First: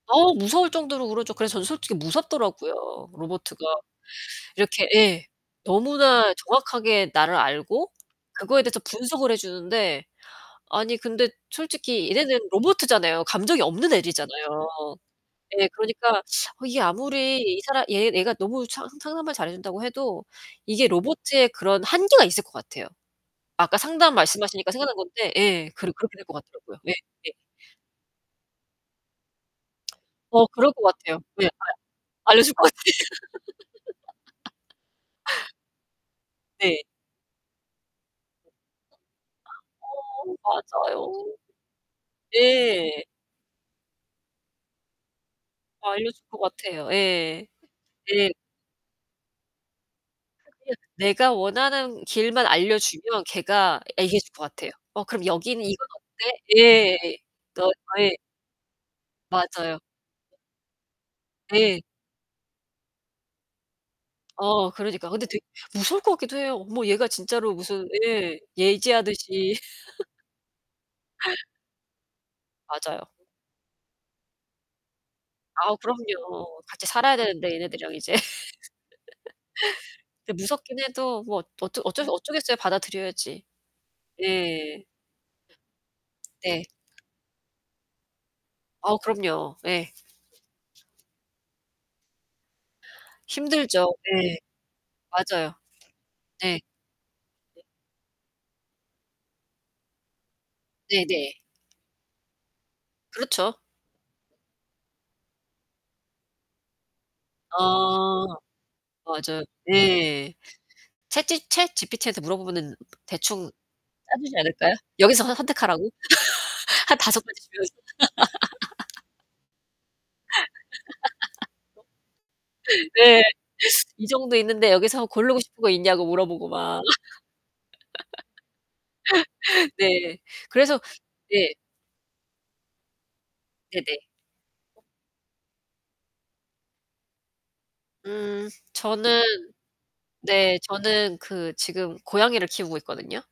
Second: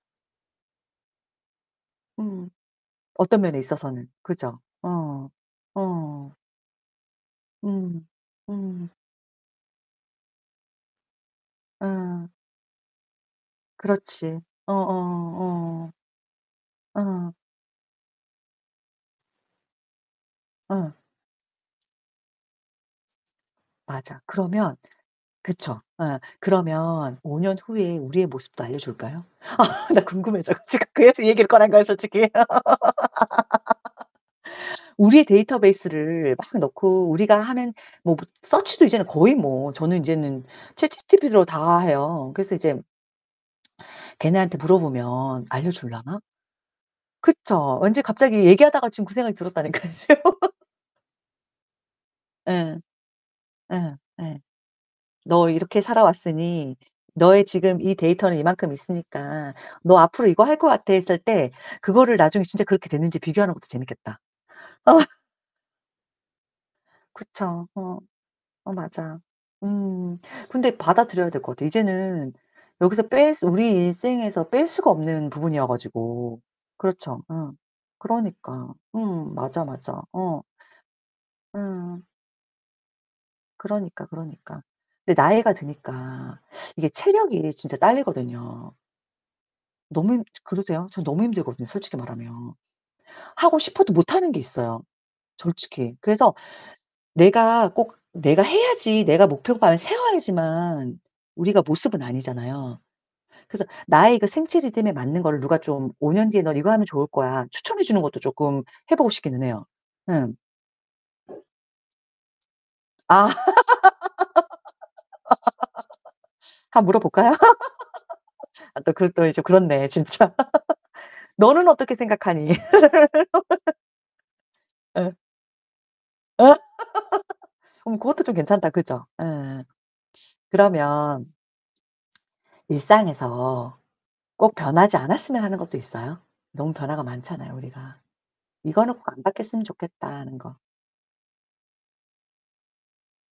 어우 무서울 정도로 울었죠. 그래서 저는 솔직히 음 무섭더라고요 어떤 면에 로보트가. 있어서는. 그죠? 이렇게 예. 어 너무나 어. 정확하게 나를 알고 음 그거에 대해서 음. 분석을 해 주는데 아니 근데 솔직히 어. 얘네는 로보트잖아요. 감정이 없는 그렇지. 애들이잖아요. 어어 예. 그러니까 어 이게 어. 어. 아무리 이 사람 얘 얘가 너무 상 상담을 잘 해 준다고 해도 이게 예. 로보트의 그런 한계가 있을 것 같아요. 아까 상담 맞아. 말씀하시니까 그러면 생각난 건데 예, 그쵸? 그러 그렇게 예. 될 것 같더라고요. 그러면 예예. 5 년 후에 우리의 모습도 알려줄까요? 아 나 어, 궁금해져. 그럴 것 지금 같아요. 그래서 이 왜 얘기를 꺼낸 거야, 솔직히. 알 알려줄 것 같아. 우리의 데이터베이스를 막 네. 넣고 우리가 하는 뭐 부 서치도 이제는 거의 뭐 저는 어 인제는 맞아요. 챗지피티로 다 해요. 그래서 이제 예. 걔네한테 물어보면 알려 주려나? 알려줄 것 같아요. 예. 그쵸? 왠지 예. 갑자기 얘기하다가 지금 그 생각이 들었다니까요 지금. [unintelligible] 내가 원하는 길만 예. 알려주면 걔가 예 얘기해줄 예. 것 같아요. "어 그럼 "너 여기는 이렇게 이건 어때?" 살아왔으니 예. 너의 더 지금 이 아예 데이터는 이만큼 있으니까 맞아요. 너 앞으로 이거 할 것 같아." 했을 때 네. 그거를 나중에 진짜 그렇게 됐는지 비교하는 것도 재밌겠다. 어, 어. 그러니까 근데 되게 무서울 것 같기도 해요. 뭐 얘가 진짜로 그쵸. 무슨 어. 예. 어 맞아. 예지하듯이. 음. 근데 받아들여야 될 것 같아. 이제는 맞아요. 여기서 뺄 수 우리 일생에서 뺄 수가 없는 부분이어 아우 가지고. 그럼요. 같이 살아야 그렇죠 되는데 어. 얘네들이랑 이제. 그러니까. 음 맞아, 맞아. 근데 어. 무섭긴 해도 뭐 어쩌 음. 어쩔 수 어쩌겠어요. 받아들여야지. 그러니까, 그러니까. 예. 근데 나이가 드니까 네. 이게 체력이 진짜 딸리거든요. 어우, 그럼요. 예. 너무 힘 그러세요? 저는 너무 힘들거든요 솔직히 말하면. 하고 싶어도 힘들죠. 못하는 예. 게 있어요 맞아요. 솔직히. 그래서 네. 네. 내가 꼭 내가 해야지 내가 목표반 세워야지만 네네. 우리가 모습은 아니잖아요. 그렇죠. 그래서 나의 그 생체 리듬에 맞는 거를 누가 좀 5 년 뒤에 "넌 이거 하면 좋을 거야." 추천해 주는 것도 어. 쪼끔 해 보고 싶기는 맞아요. 해요. 예. 음. 챗지 챗지피티한테 물어보면은 아 대충 짜 주지 않을까요? 여기서 선택하라고. 한번 한 5 물어볼까요? 가지 주면서. 아 또 그것도 이 좀 그렇네 진짜. "너는 뭐 어떻게 생각하니?" 네. 이 정도 있는데 여기서 예. 고르고 싶은 거 있냐고 어. 물어보고 막. 음 그것도 좀 괜찮다 그죠? 예. 네. 그래서 그러면 예. 일상에서 네네. 꼭 어. 변하지 않았으면 하는 것도 있어요? 너무 변화가 많잖아요 우리가. 음 '이거는 꼭 저는 안 바뀌었으면 좋겠다.' 하는 거. 네. 저는 그 지금 고양이를 키우고 있거든요.